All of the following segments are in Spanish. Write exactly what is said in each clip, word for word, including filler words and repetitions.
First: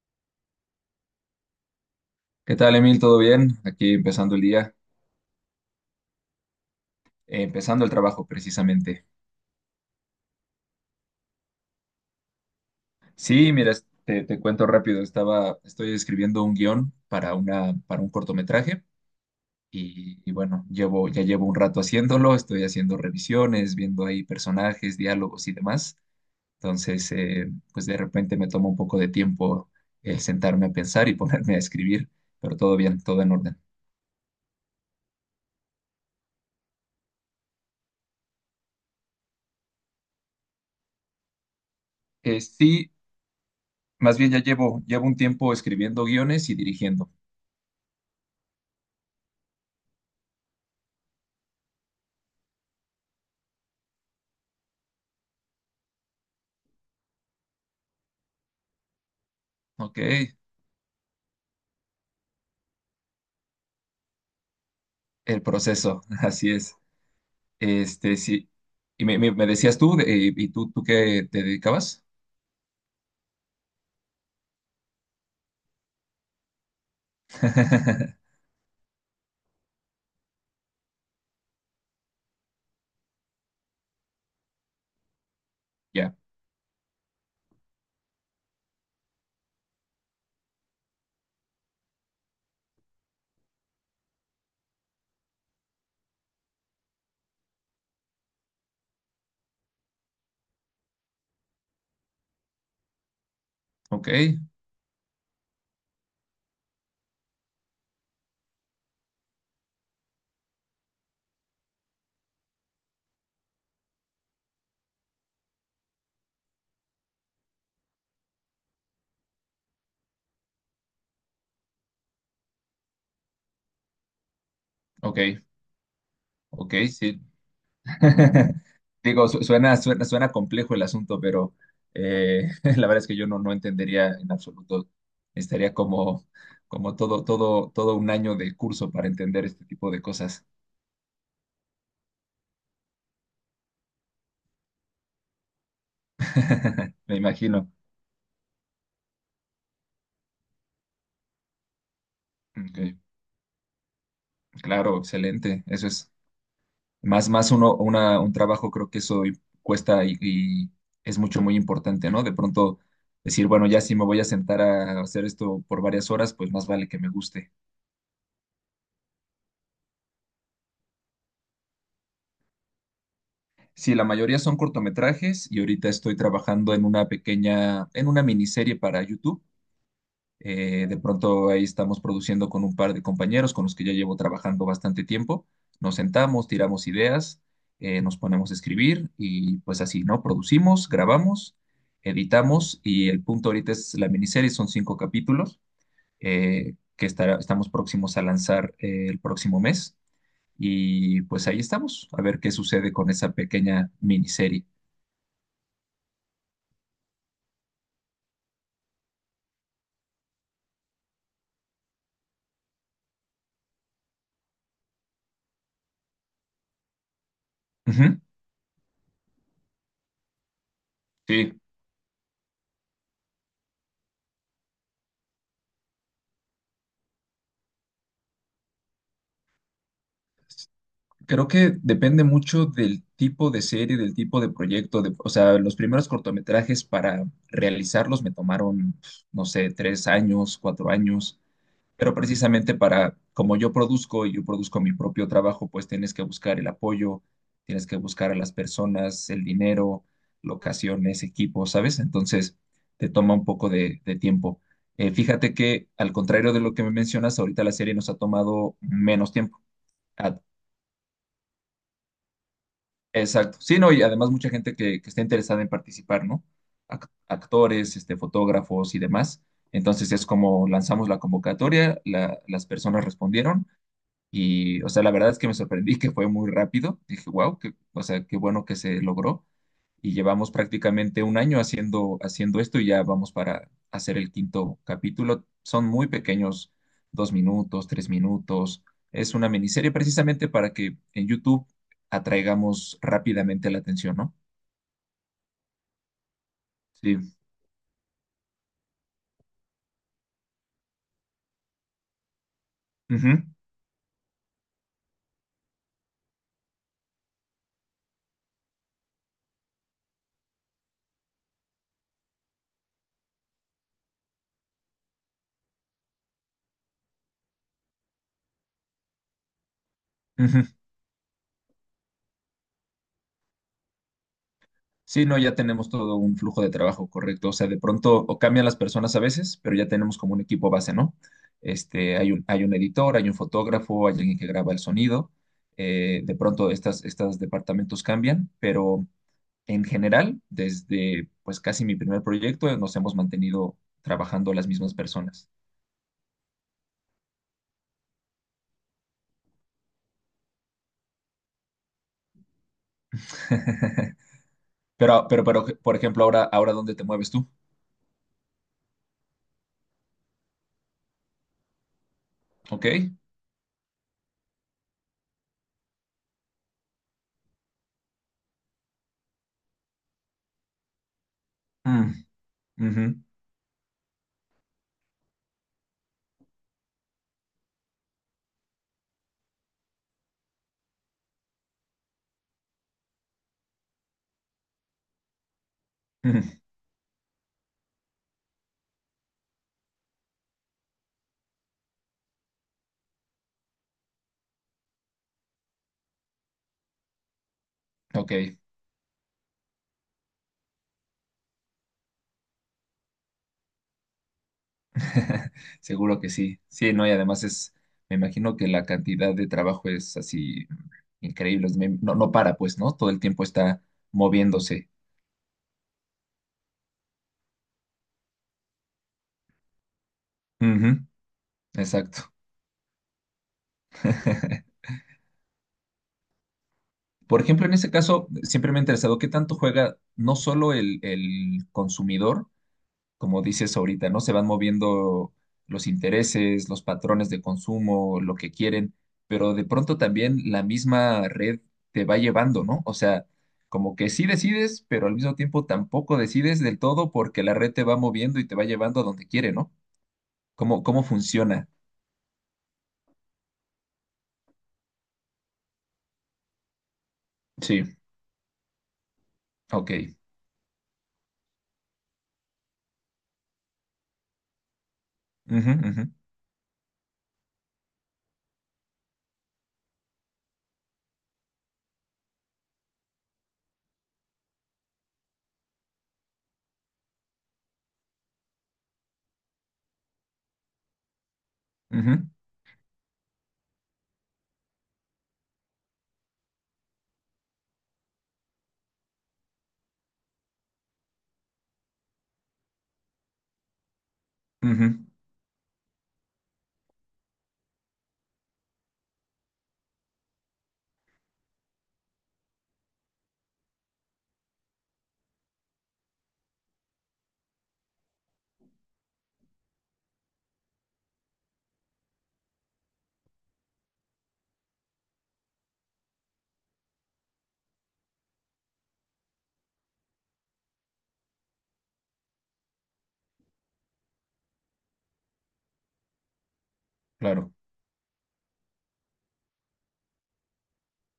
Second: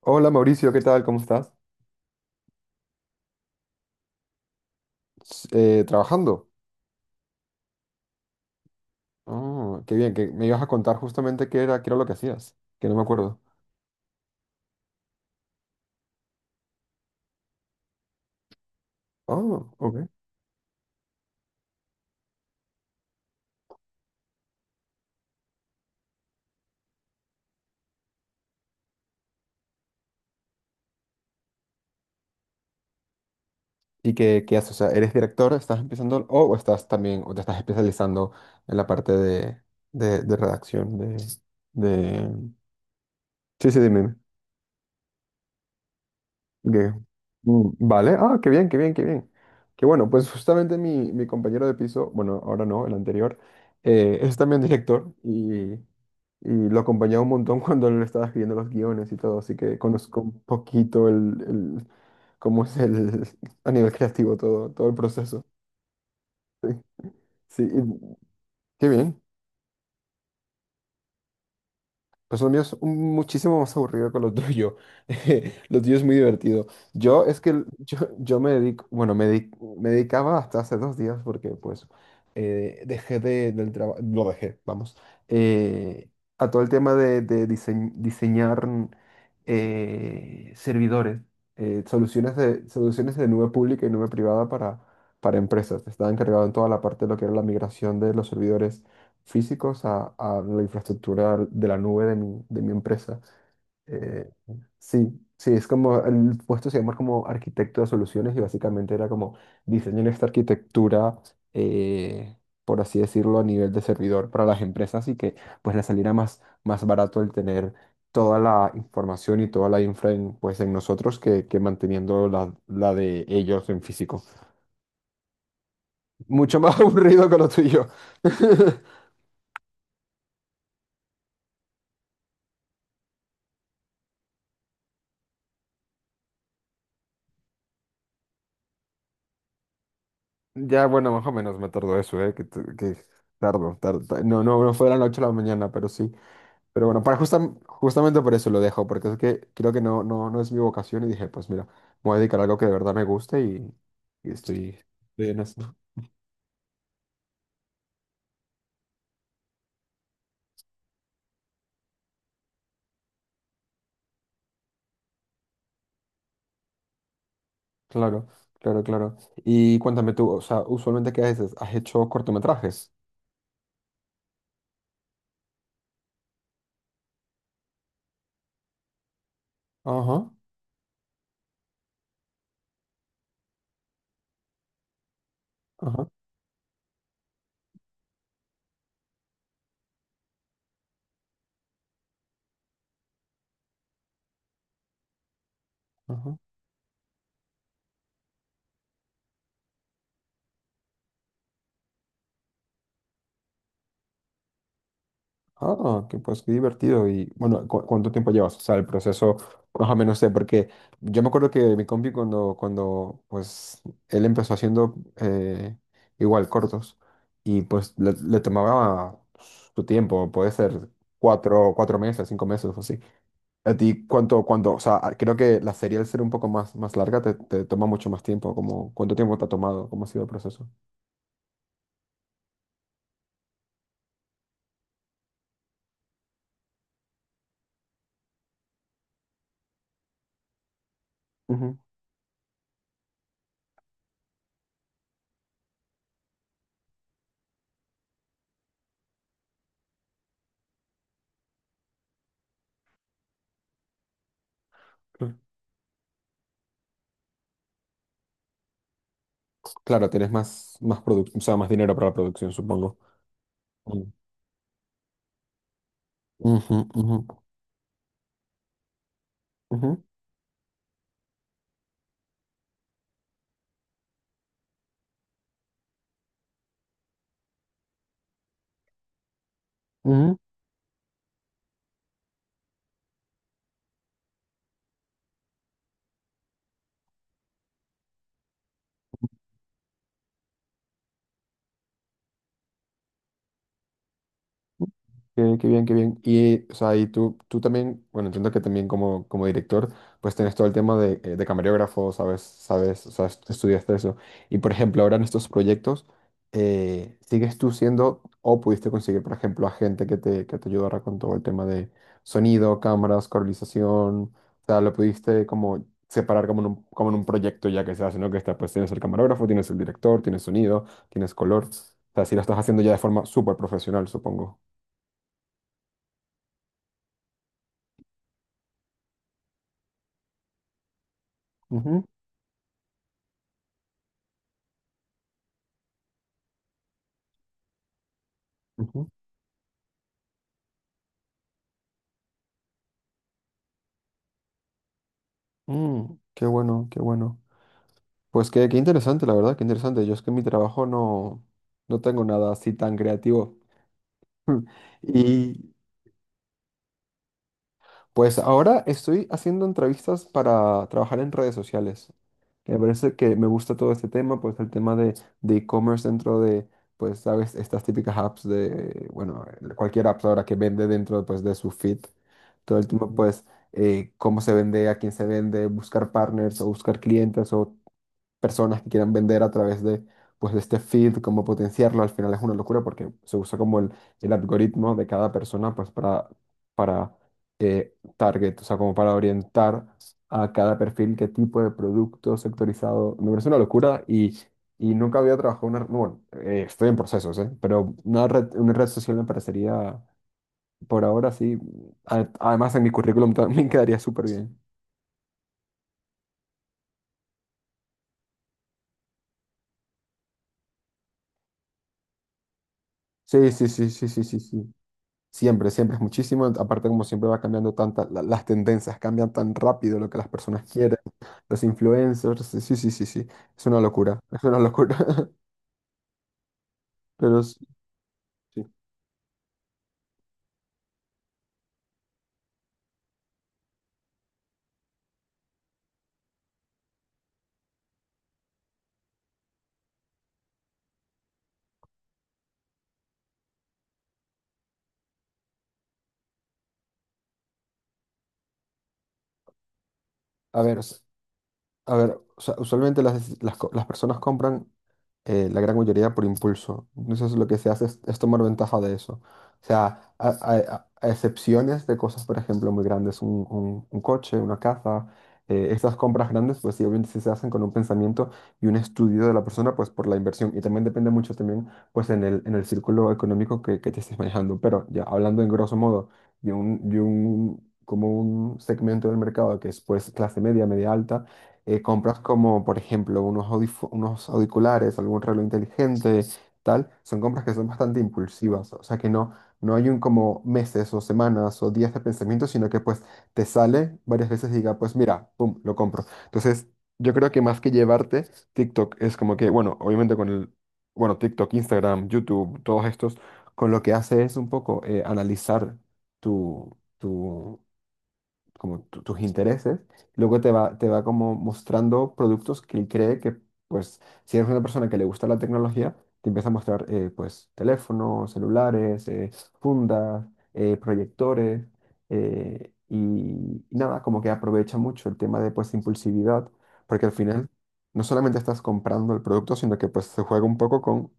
Hola Mauricio, ¿qué tal? ¿Cómo estás? ¿Qué tal, Emil? ¿Todo bien? Aquí empezando el día, S- eh, ¿trabajando? eh, empezando el trabajo precisamente. Oh, qué bien, que me ibas a contar justamente qué era, qué era lo que hacías, que no me acuerdo. Sí, mira, es- te, te cuento rápido, estaba, estoy escribiendo un guión para una, para un cortometraje Oh, ok. y, y bueno, llevo, ya llevo un rato haciéndolo, estoy haciendo revisiones, viendo ahí personajes, diálogos y demás. Entonces, eh, pues de repente me toma un poco de tiempo el sentarme a pensar y ponerme a escribir, pero todo bien, todo en orden. ¿Y qué, qué haces? O sea, ¿eres director? ¿Estás empezando? O o estás también, o te estás especializando en la parte de, de, de redacción, de, de... Eh, sí, Sí, sí, dime. más bien ya llevo, llevo un tiempo escribiendo guiones y Dime. Ok. dirigiendo. Mm, vale, ah, qué bien, qué bien, qué bien. Qué bueno, pues justamente mi, mi compañero de piso, bueno, ahora no, el anterior, eh, es también director y. Y lo acompañaba un montón cuando él estaba escribiendo los guiones y todo, así que Ok. conozco un poquito el, el- cómo es el, a nivel creativo todo, todo el El proceso. proceso, así Sí, es. sí, y Este, sí. qué Y me, bien. me- me decías tú, de- eh, ¿y tú, tú qué te dedicabas? Pues lo mío es un- muchísimo más aburrido que lo tuyo. Lo tuyo es muy divertido. Yo es que el- yo, yo me dedico, bueno, me, di- me dedicaba hasta hace dos días porque pues eh, dejé de, del trabajo, lo dejé, vamos, eh, Ya, a todo el tema de, de diseñ- diseñar eh, servidores, eh, soluciones de, soluciones de nube pública y nube privada para, para empresas. Estaba encargado en toda la parte de lo que era la migración de los servidores físicos a, a la infraestructura de la nube de mi, de mi empresa. ok, Eh, sí, sí, es como, el puesto se llama como arquitecto de soluciones y básicamente era como diseñar esta arquitectura, eh, por así decirlo, a nivel de servidor para las empresas y que pues les saliera más, más barato el tener toda la información y toda la infra en, pues en nosotros que, que manteniendo la, la de ellos en físico. ok, Mucho ok, más sí. aburrido que lo tuyo. Digo, su- suena, suena, suena complejo el asunto, pero eh, la verdad es que yo no, no entendería en absoluto. Estaría como, como todo, todo, todo un año de curso para entender este tipo de cosas. Ya, bueno, más o menos me tardó eso, ¿eh? Que, t- que tardo, tardo, ta- No, no, no fue a las ocho de la noche a la mañana, pero sí. Pero bueno, Me para justam- imagino. justamente por eso lo dejo, porque es que creo que no, no, no es mi vocación y dije, pues mira, me voy a dedicar a algo que de Ok, verdad me guste y, y estoy, claro, estoy en excelente. eso. Eso es. Más, más uno, una, un trabajo, creo que eso i- cuesta y, y es mucho, muy importante, ¿no? De pronto decir, bueno, ya si me voy a sentar a hacer esto por varias horas, pues más vale que me guste. Claro, claro, claro. Y cuéntame tú, o sea, usualmente ¿qué haces? ¿Has hecho cortometrajes? Sí, la mayoría son cortometrajes y ahorita estoy trabajando en una pequeña, en una miniserie para YouTube. Ajá, Eh, de pronto ahí estamos produciendo con un par de compañeros con los que ya llevo trabajando bastante tiempo. Nos ajá, sentamos, tiramos ideas, eh, nos ponemos a escribir y pues así, ¿no? Producimos, grabamos, editamos y el punto ahorita es la miniserie, son cinco capítulos ajá. eh, que estará- estamos próximos a lanzar eh, el próximo mes y pues ahí estamos, a ver qué sucede con esa pequeña miniserie. Ah, que pues qué divertido. Y bueno, ¿cu- cuánto tiempo llevas? O sea, el proceso, más o menos sé, porque yo me acuerdo que mi compi cuando, cuando pues él empezó haciendo eh, igual cortos y pues le, Ujú, le tomaba su tiempo, puede ser sí. cuatro, cuatro meses, cinco meses o así. ¿A ti cuánto, cuánto? O sea, creo que la serie al ser un poco más, más larga te, te toma mucho más tiempo. Como, ¿cuánto tiempo te ha tomado? ¿Cómo ha sido el proceso? Creo que depende mucho del tipo de serie, del tipo de proyecto. De- o sea, los primeros cortometrajes para realizarlos me tomaron, no sé, tres años, cuatro años, Ujú, pero precisamente para, como yo produzco y yo produzco mi propio trabajo, pues tienes que buscar el apoyo, tienes que buscar a las personas, el dinero, locaciones, equipos, ¿sabes? Entonces, te toma un poco de, de tiempo. Eh, claro. Fíjate que, al contrario de lo que me mencionas, ahorita la serie nos ha tomado menos tiempo. Claro, tienes A- más, más produc- o sea, más dinero para la producción, supongo. Exacto. Sí, no, y Mm. además mucha gente que, que está interesada en participar, ¿no? Ujú, Ac- ujú, Actores, este, fotógrafos y demás. ujú, Entonces es como lanzamos la convocatoria, la- las personas respondieron y, o sea, la verdad es que me sorprendí que fue muy rápido. Dije, wow, o sea, qué bueno que se logró y ujú. llevamos prácticamente un año haciendo, haciendo esto y ya vamos para hacer el quinto capítulo. Son muy pequeños, dos minutos, tres minutos. Es una miniserie precisamente para que en YouTube atraigamos rápidamente la atención, ¿no? Qué, qué bien, qué bien. Y, o sea, y Sí. tú, tú también, bueno, entiendo que también como, como director, pues tienes todo el tema de, eh, de camarógrafo, sabes, sabes, o sea, Ujú, est- estudiaste eso. Y, por ejemplo, ahora en estos proyectos, eh, ¿sigues tú siendo o pudiste conseguir, por ejemplo, a gente que te, que te ayudara con todo el tema de sonido, cámaras, colorización? O sea, lo pudiste como separar como en un, como en un proyecto ya que se hace, ¿no? Que está, pues tienes el camarógrafo, tienes el director, tienes ujú. sonido, tienes color. O sea, si lo estás haciendo ya de forma súper profesional, supongo. Sí, no, ya tenemos todo un flujo de trabajo correcto. O sea, de pronto o cambian las personas a veces, pero ya tenemos como un equipo base, ¿no? Este, hay un, hay un editor, hay un fotógrafo, hay alguien que graba el sonido. Eh, de pronto estas, estos departamentos cambian, pero Ujú. en general, desde pues casi mi primer proyecto, eh, nos hemos mantenido trabajando las mismas personas. Mm, qué bueno, qué bueno. Pues qué, qué interesante, la verdad, qué interesante. Yo es que en mi trabajo no, no tengo nada así tan creativo. Pero, pero, pero, Y por ejemplo, ahora, ahora, ¿dónde te mueves tú? pues ahora estoy haciendo entrevistas para trabajar en redes sociales. Me ¿Ok? parece que me gusta todo este tema, pues el tema de de e-commerce dentro de, pues, sabes, estas típicas apps de, bueno, cualquier app ahora que vende dentro, pues, de su feed. Mm, Todo el ujú, tema, pues, eh, cómo se vende, a quién se vende, buscar partners o buscar clientes o personas que quieran vender a través de, pues, de este feed, cómo potenciarlo, al final es una locura porque se usa como el, el algoritmo de cada persona pues, para, ujú, para eh, target, o sea, como para orientar a cada perfil qué tipo de producto sectorizado. Me parece una locura y, y nunca había trabajado una... no, Bueno, eh, estoy en procesos, ¿eh? Pero una ok. red, una red social me parecería, por ahora sí, a- además en mi currículum también quedaría súper bien. Seguro que sí. Sí, no, y además es, me imagino que la cantidad de trabajo es así increíble. es me- No, no para, pues, ¿no? Todo el tiempo Sí, sí, está sí, sí, sí, sí, sí. moviéndose. Siempre, siempre es muchísimo. Aparte, como siempre va cambiando tanta, la- las tendencias cambian tan rápido lo que las personas quieren, Ujú, los exacto. influencers. Sí, sí, sí, sí. Sí. Es una locura. Es una locura. Por Pero sí. ejemplo, en ese caso, Sí. siempre me ha interesado qué tanto juega no solo el, el consumidor, como dices ahorita, ¿no? Se van moviendo los intereses, los patrones de consumo, lo que quieren, pero de pronto también la misma red te va llevando, ¿no? O sea, como que sí decides, pero al mismo tiempo tampoco decides del todo porque la red te va moviendo y te va llevando a donde quiere, ¿no? A ver, ¿Cómo, s- cómo funciona? a ver, usa- usualmente las, las, co- las personas compran eh, la gran mayoría por impulso. Entonces lo que se Sí, hace es, es tomar ventaja de eso. O ok. sea, a, a- a excepciones de cosas, por ejemplo, muy grandes, un, un- un coche, una casa, eh, Ujú, estas ujú, compras grandes, pues sí, obviamente sí se hacen con un pensamiento y un estudio de la persona, pues por la inversión. Y también depende mucho también, pues en el, en el círculo económico que, que te estés manejando. Pero ya hablando en grosso modo de un, de un, como un segmento del mercado que es pues clase media, media alta eh, compras ujú, como, por ejemplo, unos audif- unos auriculares, algún reloj inteligente, tal, son compras que son bastante impulsivas, o sea que no, no hay un como meses o semanas o días de pensamiento, sino que pues te sale varias veces y diga, ujú, pues mira, pum, lo compro. Entonces, yo creo que más que llevarte, TikTok es como que, bueno, obviamente con el, bueno, TikTok, Instagram, YouTube, todos estos, con lo que hace es un poco eh, analizar tu... tu como tu- tus intereses, luego te va, te va como mostrando productos que él cree que, pues, si eres una persona que le gusta la tecnología, te empieza a mostrar, eh, pues, teléfonos, celulares, eh, fundas, eh, proyectores, eh, y, y nada, como que aprovecha mucho el tema de, pues, impulsividad, porque al final claro. no solamente estás comprando el producto, sino que, pues, se juega un poco con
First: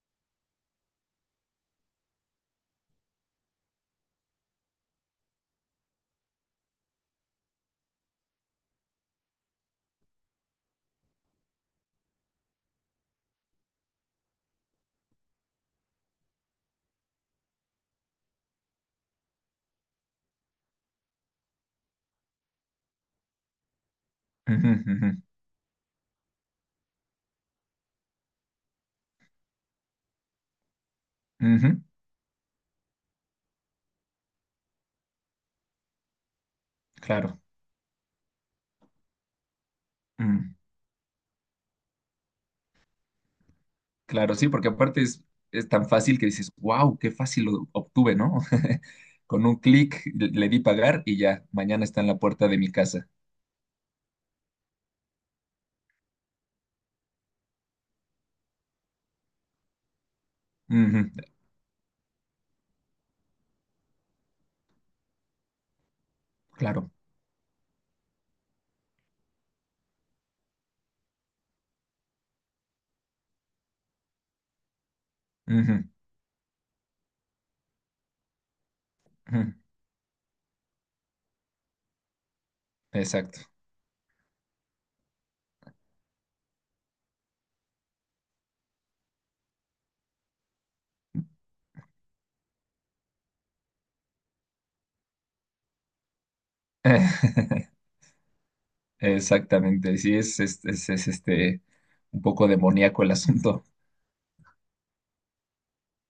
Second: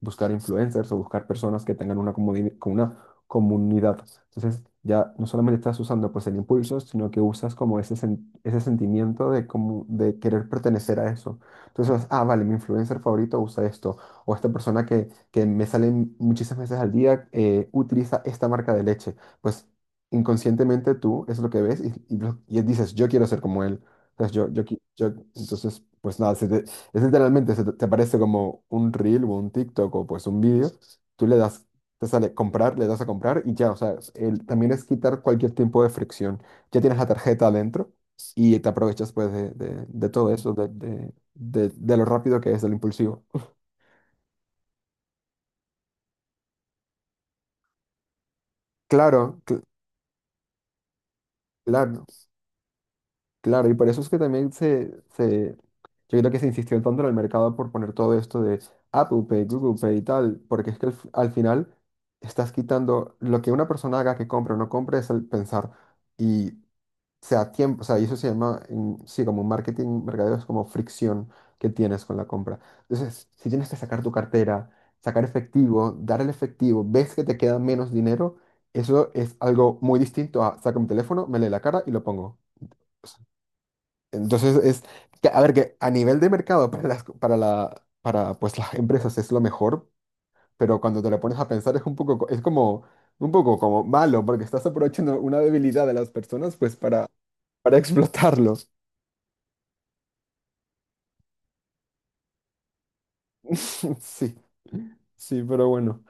buscar influencers o buscar personas que tengan una, comuni- con una comunidad. Entonces, ya no solamente estás usando pues el impulso, sino que usas como ese, sen- ese sentimiento de, como, de querer pertenecer a eso. Entonces, ah, vale, mi influencer favorito usa esto, o esta persona que, que me sale muchísimas veces al día eh, utiliza esta marca de leche. Pues inconscientemente tú es lo que ves y, y, lo- y dices, yo quiero ser como él. Entonces, yo, yo, Ujú, qui- yo, ujú, entonces, pues nada, se, es literalmente, se te te aparece como un reel o un TikTok o pues un vídeo, tú le das, ujú, te sale comprar, le das a comprar y ya, o sea, es- el- también es quitar cualquier tipo de fricción. Ya tienes la claro. tarjeta adentro y te aprovechas pues de, de- de todo eso, Mm, de, de, de- de lo rápido que es, del impulsivo. claro, sí, porque aparte es, es tan fácil que dices, wow, qué fácil lo obtuve, ¿no? Claro, Con un cl- clic le di pagar y ya, mañana está claro. en la puerta de mi casa. Claro, y por eso es que también se, se, yo creo que se insistió tanto en el mercado por poner todo esto de Apple Pay, Google Pay y tal, porque es que al, fi- Ujú, al final estás quitando lo que una persona haga que compre o no compre es el pensar y claro. sea tiempo, o sea, y eso se llama, en- sí, como marketing, mercadeo es como fricción que tienes con la compra. Entonces, si tienes que sacar tu cartera, sacar Ujú, efectivo, dar el efectivo, ves que te queda menos dinero, eso es ujú, algo muy distinto a saca mi teléfono, me lee la cara y lo pongo. exacto. Entonces es, que- a ver, que a nivel de mercado para las, para la, para pues las empresas es lo mejor, pero cuando te lo pones a pensar es un poco, co- es como, un poco como malo, porque estás aprovechando una debilidad de las personas pues para, para explotarlos. Exactamente. Sí, es, es, es- es, este un poco demoníaco el asunto. Sí, sí, pero bueno.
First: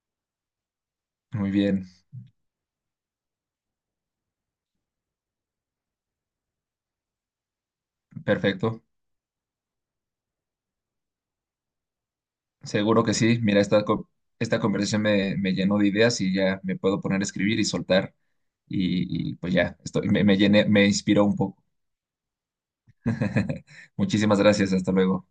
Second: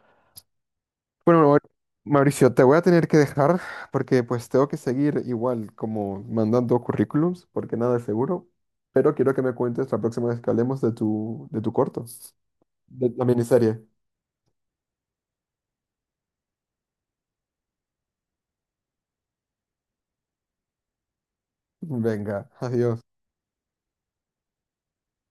Bueno, Muy Mau- bien, Mauricio, te voy a tener que dejar porque pues tengo que seguir igual como mandando currículums, porque nada es seguro, perfecto. pero quiero que me cuentes la próxima vez que hablemos de tu, de tu corto, Seguro de que la sí. Mira, miniserie. esta, co- esta conversación me, me llenó de ideas y ya me puedo poner a escribir y soltar. Y, y, pues ya, estoy, me, me llené, me inspiró un poco. Venga, adiós. Muchísimas gracias. Hasta luego.